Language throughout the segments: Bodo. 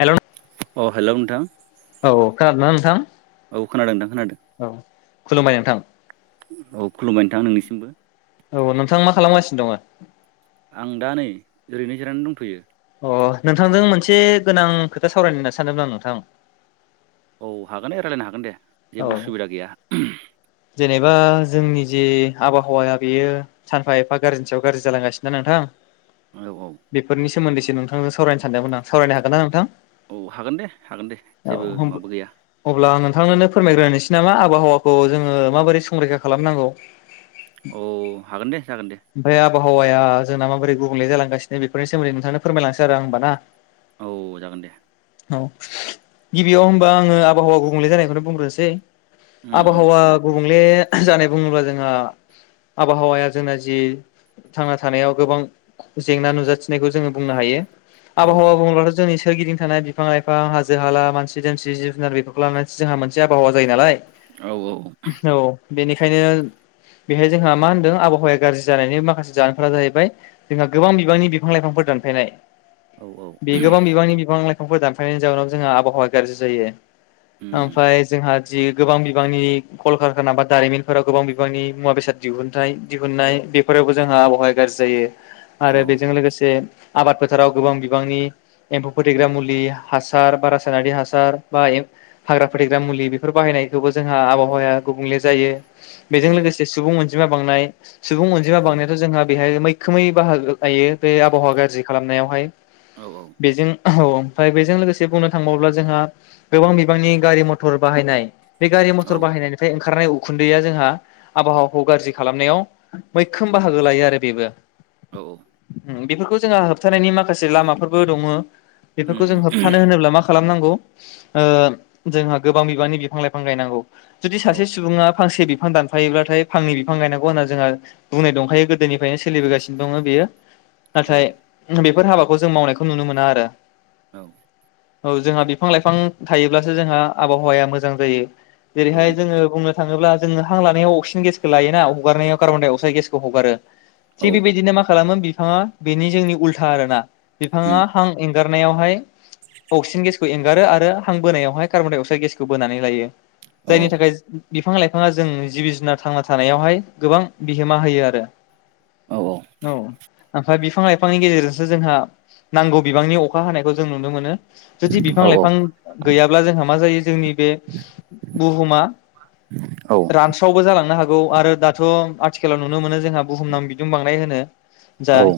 हेलौ नों अ हेलौ नोंथां औ खोनादों ना नोंथां? औ खोनादों थां खोनादों औ खुलुमबाय नोंथां औ खुलुमबाय नोंथां नोंसि औ नोंथां मा खालामगासिनो दङो आं दा नै ओरैनो जिरायनानै दंथ'यो। अ नोंथांजों मोनसे गोनां खोथा सावरायनो होनना सानदोंमोन आं नोंथां औ हागोन ए रायज्लायनो हागोन दे। औ जेबो उसुबिदा गैया। जेनेबा जोंनि जि आबहावाया बेयो सानफा एफा गाज्रिनि सायाव गाज्रि जालांगासिनो दा नोंथां औ औ बेफोरनि सोमोन्दै सि से नोंथांजों सावरायनो सानदोंमो आं सावरायनो हागोन ना नोंथां? औ हागोन दे हागोन दे जेबो औ माबा गैया अब्ला नोंथांनोनो फोरमायग्रोनोस नामा आबहावाखौ जोङो माबोरै संरैखा खालामनांगौ औ हागोन दे जागोन दे। ओमफ्राय आबहावाया जोंना माबोरै गुबुंले जालांगासिनो बेनि सोमोनदैोंथांनो फोरमायलांसै आरो आं होनबाना औ जागोन दे। औ गिबियाव होमबा आङो आबहावा गुबुंले जानायखौनो बुंग्रोनोसै। उम उम आबहावा दे गुबुंले जानाय बुङोब्ला जोंहा आबहावाया जोंना जि थांना थानायाव गोबां जेंना नुजाथिनायखौ जोङो बुंनो हायो। औ आबहावा बुङोब्लाथ' जोंनि सोरगिदिं थानाय बिफां लाइफां हाजो हाला मानसि दोमसि जिब जुनार बेफोरखौ लानानै जोंहा मोनसे आबहावा जायो नालाय औ औ औ बेनिखायनो बेहाय जोंहा मा होनदों आबहावाया गाज्रि जानायनि माखासे जानायफोरा जाहैबाय जोंहा गोबां बिबांनि बिफां लाइफांफोर दानफायनाय। औ औ बे गोबां बिबांनि बिफां लाइ फांफोर दानफायनायनि जाउनाव जोंहा आबहावाया गाज्रि जायो उम उम ओमफ्राय जोंहा जि गोबां बिबांनि कलकारखाना बा दारिमिनफोराव गोबां बिबांनि मुवा बेसाद दिहुनथाय दिहुननाय बेफोरावबो जोंहा आबहावाया गाज्रि जायो। औ आरो बेजों लोगोसे आबाद फोथाराव गोबां बिबांनि एम्फौ फोथैग्रा मुलि हासार बा रासायनारि हासार बा एम हाग्रा फोथेग्रा मुलि बेफोर बाहायनायखौबो जोंहा आबाव हाबहावाया गुबुंले जायो। औ बेजों लोगोसे सुबुं मोनसे जिमा बांनाय सुबुं अनजिमा औ बांनायाथ' जोंहा बेहाय मै खोमै बाहागो लायो बे आबहावा गाज्रि खालामनायावहाय। औ बेजों औ आमफ्राय बेजों लोगोसे बुंनो थांङोब्ला जोंहा गोबां बिबांनि गारि मथर बाहायनाय बे गारि औ बाहायनायनिफ्राय ओखारनाय उखुन्दैया जोंहा आबहावाखौ गाज्रि खालामनायाव मैखोम बाहागो लायो आरो बेबो औ बेफोरखौ जोंहा होबथानायनि माखासे लामाफोरबो दङ उम बेफोरखौ जों उम होबथानो होनोब्ला मा खालामनांगौ ओ जोंहा गोबां बिबांनि बिफां लाइफां गायनांगौ जुदि औ सासे सुबुङा फांसे बि बिफां दानफायोब्लाथाय फांनै बिफां गायनांगौ होनना जोंहा बुंनाय दंखायो गोदोनिफ्रायनो सोलिबोगासिनो दङ बेयो औ नाथाय बे बेफोर हाबाखौ जों मावनायखौ नुनो मोना आरो औ औ जोंहा बिफां लाइफां थायोब्लासो जोंहा आबहावाया मोजां जायो औ जेरैहाय जोङो बुंनो थाङोब्ला जोङो हां लानायाव अक्सिजेन गेसखौ लायोोना हगारनायाव कार्बन-डाइ-अक्साइड गेसखौ हगारो औ थिग बेबायदिनो मा खालामो बिफाङा बेनि जोंनि उल्था आरोना बिफाङा हां एंगार गारनायावहाय अक्सिजेन गेसखौ एंगारो आरो हां बोनायावहाय कार्बन डाइ अक्साइद गेसखौ बोनानै लायो जायनि थाखाय बिफां लाइफाङा जों जिबि जुनार थांना थानायावहाय गोबां बिहोमा होयो आरो औ ओमफ्राय बिफां लाइफांनि गेजेरजोंसो जोंहा नांगौ बिबांनि अखा हानायखौ जों नुनो मोनो जुदि बिफां औ लाइफां गैयाब्ला जोंहा मा जायो जोंनि बे बुहुमा औ रानस्रावबो जालांनो हागोन नौ आरो दाथ' आथिखालाव नुनो मोनो जोंहा बुहुमनाङैनो बिदुं बांनाय होनो जाय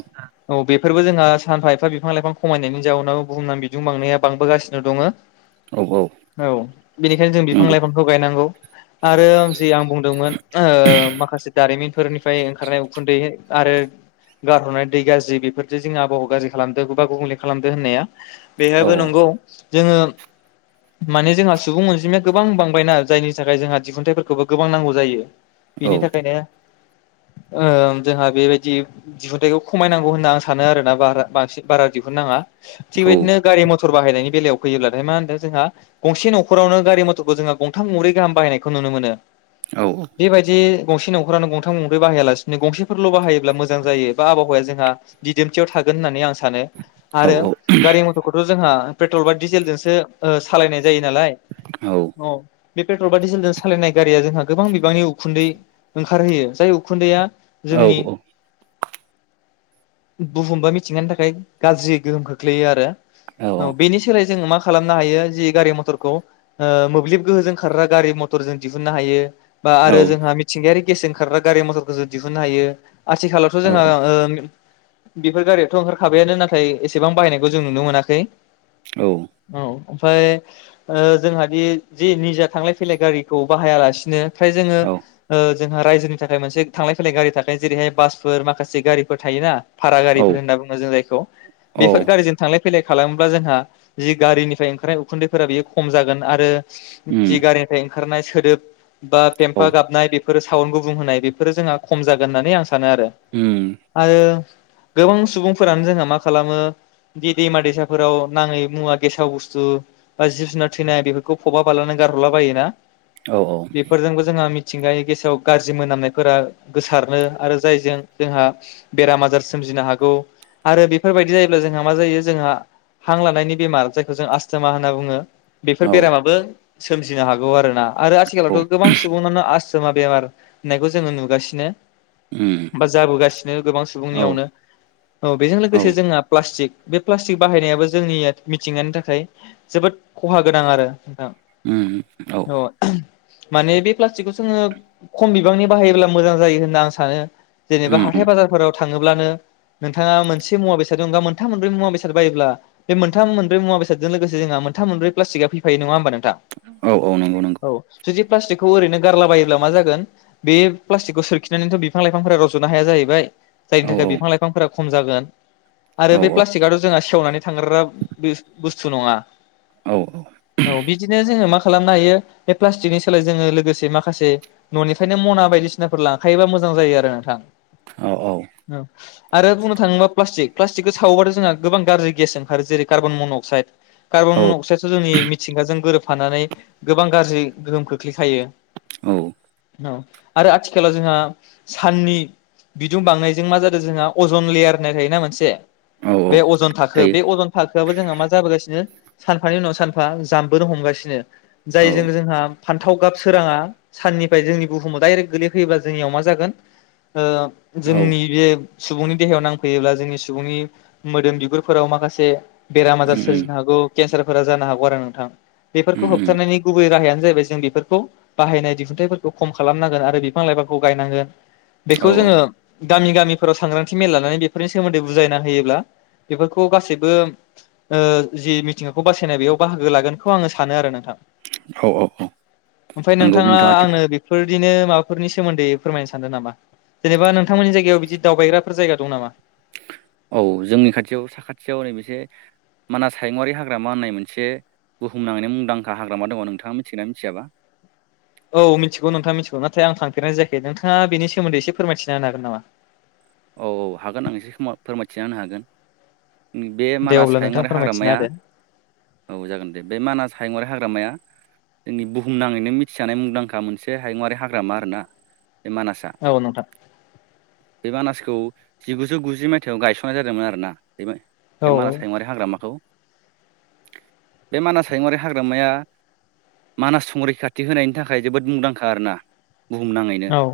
औ बे बेफोरबो जोंहा सानफा एफा बिफां लाइफां खमायनायनि जाउोननाव बुहुमनानै बिदुं बांनाया बांबोगासिनो दङो औ बेनिखायनो जों नंगौ बिफां लाइफांखौ गायनांगौ आरो आं जि आं बुंदोंमोन माखासे दारिमिन फोरनिफ्राय ओंखारनाय उखुन्दै आरो गारहरनाय दै गाज्रि बेफोरजों जों आबहावा गाज्रि खालामदों बा गुबुंले खालामदों होननाया औ बेहायाबो नंगौ जोङो माने जोंहा सुबुं अनजिमाया गोबां बांबायना जायनि थाखाय जोंहा दिहुनथाइफोरखौबो गोबां नांगौ जायो बेनि थाखायनो ओ जोंहा बेबायदि दिहुनथाइखौ खमायनांगौ होनना आं सानो आरोना बारा बांसिन बारा दिहुननाङा थिग बेबायदिनो गारि मथर बाहायनायनि बेलायाव फैयोब्लाथाय मा होनदों जों गंसे न'खरावनो गारि मथर थरखौ जोङा गंथाम गंब्रै गाहाम बाहायनायखौ नुनो मोनो बेबायदि गंसे न'खरानो गंथाम गंब्रै बाहायालासिनो गंसेफोरल' बाहायोब्ला मोजां जायो बा आबहावाया जोंहा दिदोमथियाव थागोन होननानै आं सानो सानो आरो गारि मथरखौथ' जोंहा पेट्रल बा डिजेलजोंसो ओ सालायनाय जायो नालाय बे पेट्रल बा डिजेलजों सालायनाय गारिया जोंहा गोबां बिबांनि उखुन्दै ओंखारहोयो जाय उखुन्दैआ औ औ बुहुमबा मिथिंगानि थाखाय गाज्रि गोहोम खोख्लैयो आरो औ बेनि सोलाय जोङो मा खालामनो हायो जि गारि मथरखौ मोब्लिब गोहोजों खारग्रा गारि मथर जों दिहुननो हायो बा आरो जोंहा मिथिंगायारि गेस जों खारग्रा गारि मथरखौ जों दिहुननो हायो आथिखालावथ' जोंहा ओ बेफोर गारियाथ' ओंखारखाबायानो नाथाय एसेबां बायनायखौ जों नुनो मोनाखै औ ओमफाय औ जोंहा बे जे निजा थांलाय फैलाय गारिखौ बाहायालासिनो फ्राय जोङो ओ जोंहा रायजोनि थाखाय मोनसे थांलाय फैलाय गारि थाखायो जेरैहाय बासफोर माखासे गारिफोर थायोना भारा औ गारिफोर होनना बुङो जों जायखौ बेफोर गारिजों थांलाय फैलाय खालामोब्ला जोंहा जि गारिनिफ्राय ओंखारनाय उखुन्दैफोरा बेयो खम जागोन आरो उम जि गारि निफ्राय ओंखारनाय सोदोब बा पेम्फा गाबनाय बे फोरो साउन गुबुं होनाय बेफोर जोंहा खम जागोन होनानै आं सानो सानो आरो औ आरो गोबां सुबुंफोरानो जोंहा मा खालामो दि दैमा दैसाफोराव नाङै मुवा गेसाव बुस्थु बा जिब जुनार थैनाय बेफोरखौ फबा बालानानै गारहरला बायो ना? औ बेफोरजोंबो जोंहा मि मिथिंगानि गेसाव गाज्रि मोनामनायफोरा गोसारनो आरो जायजों जोंहा बेराम आजार सोमजिनो हागौ आरो बेफोरबायदि जायोब्ला जोंहा मा जायो जोंहा हांलानायनि बेमार जायखौ जों आस्थोमा होनना बुङो। औ बेफोर बेरामाबो सोमजिनो हागौ आरोना। आरो आथिखालावथ' गोबां सुबुंनानो आस्थ थोमा बेमार होननायखौ जोङो नुगासिनो उम बा जाबोगासिनो गोबां औ उम औ सुबुंनियावनो औ बेजों लोगोसे जोंहा प्लास्टिक बे प्लास्टिक बाहायनायाबो जोंनिया मिथिंगानि थाखाय जोबोद खहा गोनां आरो उम औ माने बे प्लास्टिकखौ जोङो खम बिबांनि बाहायोब्ला मोजां जायो होनना आं सानो। जेनेबा उम हाथाय बाजारफोराव थाङोब्लानो नोंथाङा मोनसे मुवा बेसादनि अनगा मोनथाम मोनब्रै मुवा बेसाद बायोब्ला बे मोनथाम मोनब्रै मुवा बेसादजों लोगोसे जोंहा मोनथाम मोनब्रै प्लाटिकआ फैफायो नङा होमबा नों औ औ नंगौ नंगौ। जुदि प्लास्टिकखौ ओरैनो गारलाबायोब्ला मा जागोन बे प्लास्टिकखौ सोरखिनानैथ' बिफां लाइफांफोरा रज'नो हाया जाहैबाय जायनि औ थाखाय औ बिफां लाइफांफोरा खम जागोन आरो औ बे प्लास्टिकआथ' जोंहा सेवनानै थांगारग्रा बिस बुस्थु नङा औ औ बिदिनो जोङो मा खालामनो हायो बे प्लास्टिकनि सोलाय जोङो लोगोसे माखासे न'निफ्रायनो मना बायदिसिनाफोर लांखायोबा मोजां जायो आरो नोंथां। औ औ आरो बुंनो थाङोब्ला प्लास्टिक प्लास्टिकखौ सावोबा जोंहा गोबां गाज्रि गेस ओंखार जेरै कार्बन मन अक्साइड कार्बन औ मन' जोंनि मिथिंगाजों गोरोबफानानै गोबां गाज्रि गोहोम खोख्लैखायो। औ औ आरो आथिखालाव जोंहा साननि बिदुं बांनायजों मा जादों जोंहा अजन लेयार होननाय थायोना मोनसे औ बे औ अजन थाखो थायो बे अजन थाखोआबो जोंहा मा जाबोगासिनो सानफानि उनाव सानफा जाम्बोनो हमगासिनो औ जायजों जोंहा फान्थाव गाब सोराङा साननिफ्राय जोंनि बुहुमाव दडाइरेक्ट गोगलैफैयोबा जोंनियाव मा जागोन औ जोंनि बे सुबुंनि देहायाव नांफैयोब्ला जोंनि सुबुंनि मोदोम बिगुरफोराव माखासे। बेराम आजार उम उम सोरजिनो हागौ केन्सारफोरा जानो हागौ आरो नोंथां। बेफोरखौ उम उम होबथारानायनि गुबै राहायानो। जाहैबाय जों बेफोरखौ बाहायनाय दिहुनथाइफोरखौ खम खालामनांगोन आरो बिफां लाइफांखौ गायनांगोन। औ बेखौ जोंङो गामि गामिफोराव सांग्रांथि मेल लानानै बेफोरनि सोमोन्दै बुजायना होयोब्ला बेफोरखौ गासैबो ओ जि। खौ बासायनाय बेयाव बाहागो लागोनखौ आंङो सानो आरो नोंथां। औ औ औ ओमफाय नंगौ नोंथांङा नोंथाङा थिग आंनो बेफोर बिदिनो माबाफोरनि सोमोन्दै फोरमायनो सानदों नामा जेनेबा नोंथांमोननि जायगायाव बिदि दावबायग्राफोर जायगा दं नामा? औ जोंनि खाथियाव साखाथियाव नै मोनसे मानास हायमुआरारि हाग्रामा होननाय मोनसे बुहुम नाङैनो मुंदांखा हाग्रामा दनङ नोंथांङा मिथिगोनना मिथियाबा। औ मिथिगौ नोंथां मिथिगौ नाथाय आं थांफेरनाय जायाखै नोंथांङा बेनि सोमोन्दै एसे फोरमायथिना होनो हागोन नामा औ औ हागोन आं एसे खा फोरमायथिना होनो हागोन बे दे मानास अब्ला नोंथां हाहुंङारि फोरमायथिना हाग्रामाया होदो औ जागोन दे बे मानास। हायुङारि हाग्रामाया जोंनि बुहुमनाङैनो मिथिजानाय मुंदांखा मोनसे हाहुंङारि हाग्रामा आरोना मानासा औ नोंथां मानासखौ खौ जिगुजौ गुजि मायथाइयाव गायसननाय जादोंमोन आरो ना । बे औ मानास हायुंङारि हाग्रामाखौ बे मानास हायुंङारि हाग्रामाया मानास संरैखाथि होनायनि थाखाय जोबोद मुंदांखा आरोना। बुहुमनांङैनो औ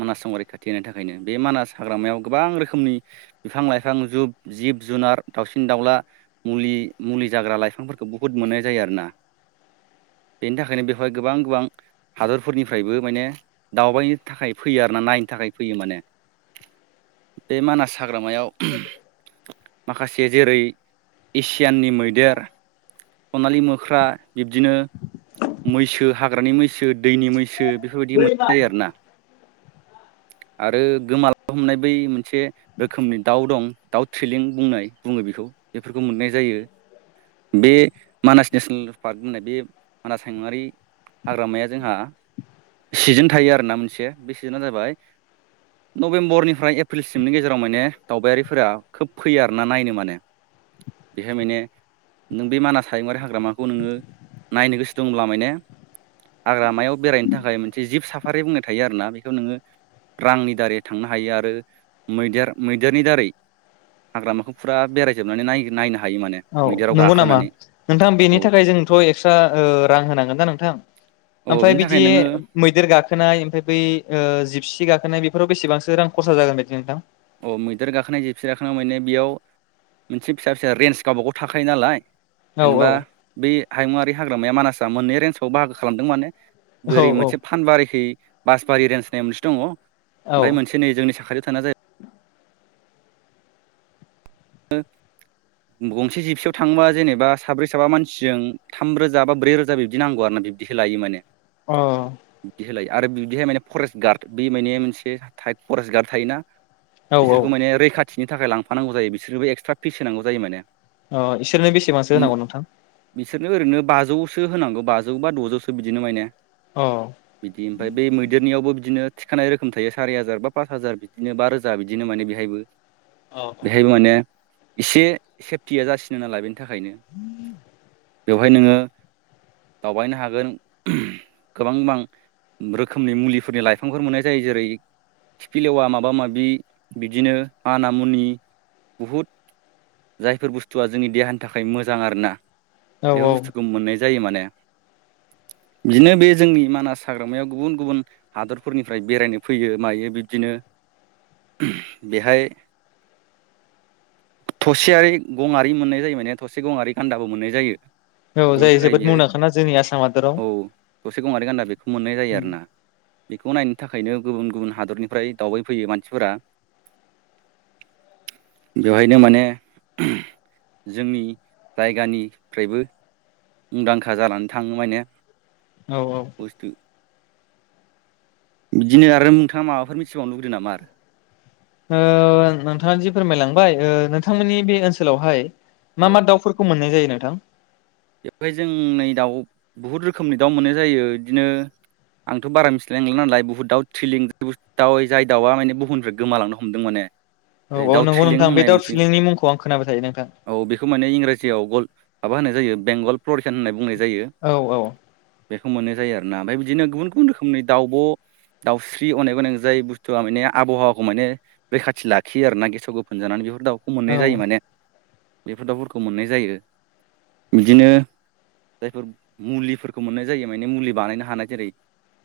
मानास महरै रैखाथि होननि थाखायनो बे मानास हाग्रामायाव गोबां रोखोमनि बिफां-लाइफां जुब-जिब जुनार दाउसिन-दाउला मुलि-मुलि जाग्रा लाइफांफोरखौ बुहुद मोननाय जायो आरोना बेनि थाखायनो बेवहाय गोबां- गोबां हादरफोरनिफ्रायबो माने दावबायनि थाखाय फैयो आरोना नायनो थाखाय फैयो माने। बे मानास हाग्रामायाव माखासे जेरै एसियाननि मैदेर सनालि मोख्रा बिब्दिनो मैसो हाग्रानि मैसो। दैनि मैसो बेफोरबायदि मोननाय जायो आरोना आरो गोमा लांनो हमनाय बै मोनसे रोखोमनि दाउ दं दाउ थिलिं बुंनाय बुंङो बेखौ बेफोरखौ मोननाय जायो बे। मानास नेसनेल पार्क होननाय बे मानास हायुंऔऔङारि हाग्रामाया जोंहा सिजोन थायो आरोना मोनसे बे सिजोनआ जाबाय नभेम्बरनिफ्राय एप्रिलसिमनि गेजेराव माने दावबायारिफोरा खोब फैयो आरोना नायनो माने बेहाय माने नों बे मानास । हायुंङारि हाग्रामाखौ नोंङो नायनो गोसो दंब्ला माने हाग्रामायाव बेरायनो थाखाय मोनसे जिब साफारि बुंनाय थायो आरोना बेखौ नोंङो रांनि दारै थांनो हायो आरो मैदेर मैदेरनि दारै हाग्रामाखौ फुरा बेरायजोबनानै नायनो । हायो माने औ मैदेराव नंगौ नामा गाखोनानै नोंथां औ बेनि थाखाय जोंथ‌ एकस्रा ओ रां होनांगोन दा नोंथां औ ओमफाय बेनि थाखाय बिदि नोङो मैदेर गाखोनाय ओमफाय बै जिबसि थि गाखोनाय बेफोराव बेसेबांसो रां खरसा जागोन बायदि नोंथां? अ मैदेर गाखोनाय जिबसि गाखोना माने बेयाव मोनसे फिसा फिसा रेन्स गावबागाव थाखायो नालाय। औ औ जेनेबा बे हायुंङारि हाग्रामाया मानासा मोननै रेन्सावआव बाहागो खालामदों माने। औ बोरै मोनसे फानबारिखै बासबारि रेन्सनि मोनसे दंङ ओमफाय औ मोनसे नै जोंनि साखा थानो जाय गंसे जिपसियाव थांङोबा जेनेबा साब्रै साबा मानसिजों थाम रोजा बा ब्रै रोजा बिब्दि नांगौ आरो ना बिब्दिखौ लायो माने । अ खो लायो आरो बिहाय माने फरेस्ट गार्ड बे माने मोनसे फरेस्ट गार्ड थायोना अ औ औ बिसोरखौ माने रैखा थिनि थाखाय लांफानांगौ जायो बिस बिसोरबो एक्सट्रा फिस होनांगौ जायो माने अ इसोरनो बेसेबांसो उम होनांगौ नोंथां? बिसोरनो ओरैनो बाजौसो होनांगौ बाजौ बा द'जौसो बिदिनो मायने। अ बिदि ओमफाय बेै मैदेरनियावबो बिदिनो थिखानाय रोखोम थायो सारि हाजार बा पास हाजार बिदिनो बा रोजा बिदिनो माने बेहायबो औ बेहायबो माने एसे सेफटिया जासिनो नालाय बे नि थाखायनो बेवहाय नोंङो दावबायनो हागोन गोबां गोबां रोखोमनि मुलिफोरनि लाइफांफोर मोननाय जायो जेरै खिफिलेवा माबा माबि बिदिनो माना मुनि बुहुद जायफोर बुस्थुआ जोंनि देहानि थाखाय मोजां आरोना औ बेफोर बुस्थुखौ मोननाय जायो माने बिदिनो बे जोंनि मानास हाग्रामायाव गुबुन गुबुन हादरफोरनिफ्राय बेरायनो फैयो मायो बिब्दिनो बेहाय थसेयारि गंयारि मोननाय जायो माने थसे गंयारि गान्दाबो मोननाय जायो । औ जायो जोबोद मुंदांखाना जोंनि आसाम हादोराव औ थसे गंयारि गान्दा बे मोननाय जायो आरो ना। बेखौ नायनो थाखायनो गुबुन गुबुन हादरनिफ्राय दावबायफैयो मानसिफोरा बेवहायनो माने जोंनि जायगानिफ्रायबो मुंदांखा जानानै थांङो माने औ औ बुस्थु बिदिनो आरो नोंथांङा माबाफोर मिथिबावनो लुगैदों नामा आरो नोंथांङा जि फोरमायलांबाय नोंथांमोननि बे ओनसोलावहाय मा औ मा दाउफोरखौ मोननाय जायो? नोंथां बेवहाय जों नै दाउ बुहुद रोखोमनि दाउ मोननाय जायो बिदिनो आंथ' बारा मिथिलायलांला नालाय बुहुद दाउ थिलिं दाउ जाय दाउआ माने बुहुमनिफ्राय गोमालांनो हमदों माने औ । औ नंगौ दाउथ्रिलिं नोंथां बे होननाय दाउ मोनसे थुलेंनि मुंखौ आं खोनाबाय थायो नोंथां औ बेखौ माने इंराजियाव गल माबा होनाय जायो । बेंगल प्ररिखान होननाय बुंनाय औ औ बेखौ मोननाय जायो आरोना ओमफ्राय बिदिनो गुबुन गुबुन रोखोमनि दाब' दाउस्रि अनेक अनेक जाय बुस्थुआ माने आबहावाखौ माने रैखाथि लाखियो आरोना गेसाव गोफोन जानानै बे दाउखौ मोननाय औ जायो माने बेफोर दाउफोरखौ मोननाय जायो। बिदिनो जायफोर मुलिफोरखौ मोननाय जायो माने मुलि बानायनो हानाय जेरै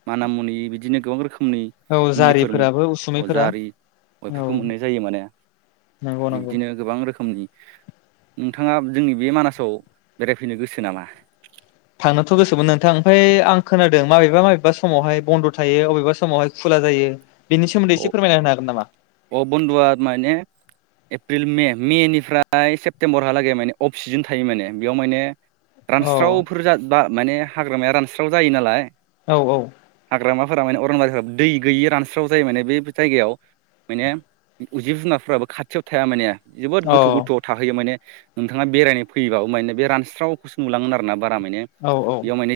माना मुनि बिदिनो गोबां रोखोम रोखोमनि औ मुलिफोर जारिफोराबो अजा उसुमैफोरा आरि औ बेफोरखौ मोननाय जायो माने नंगौ नंगौ बिब्दिनो गोबां रोखोम रोखोमनि नोंथाङा जोंनि बे मानासाव बेरायफैनो गोसो नामा? थांनोथ' गोसोमोन नोंथां ओमफ्राय आं खोनादों माबेबा माबेबा समावहाय बन्द' थायो बबेबा समावहाय खुला जायो। बे सोमोन्दै अ एसे फोरमाय होनो हागोन नामा? अ बन्द'आ माने एप्रिल मे मेनिफ्राय सेप्तेम्बरहालागै माने अफ सिजोन थायो माने बेयाव माने औ रानस्रावफोरजा बा माने हाग्रामाया रानस्राव जायो नालाय औ औ हाग्रामाफोरा माने अरनबारिफोरा दै गैयि रानस्राव जायो माने बेफोर जायगायाव। माने जि जिब जुनारफोराबो खाथियाव थाया माने। जोबोद औ गोथौ गोथौआव थाहैयो माने नोंथाङा बेरायनो फैयोबाबो माने बे रानस्रावखौसो नुलांगोन आरो ना बारा माने औ औ बेयाव माने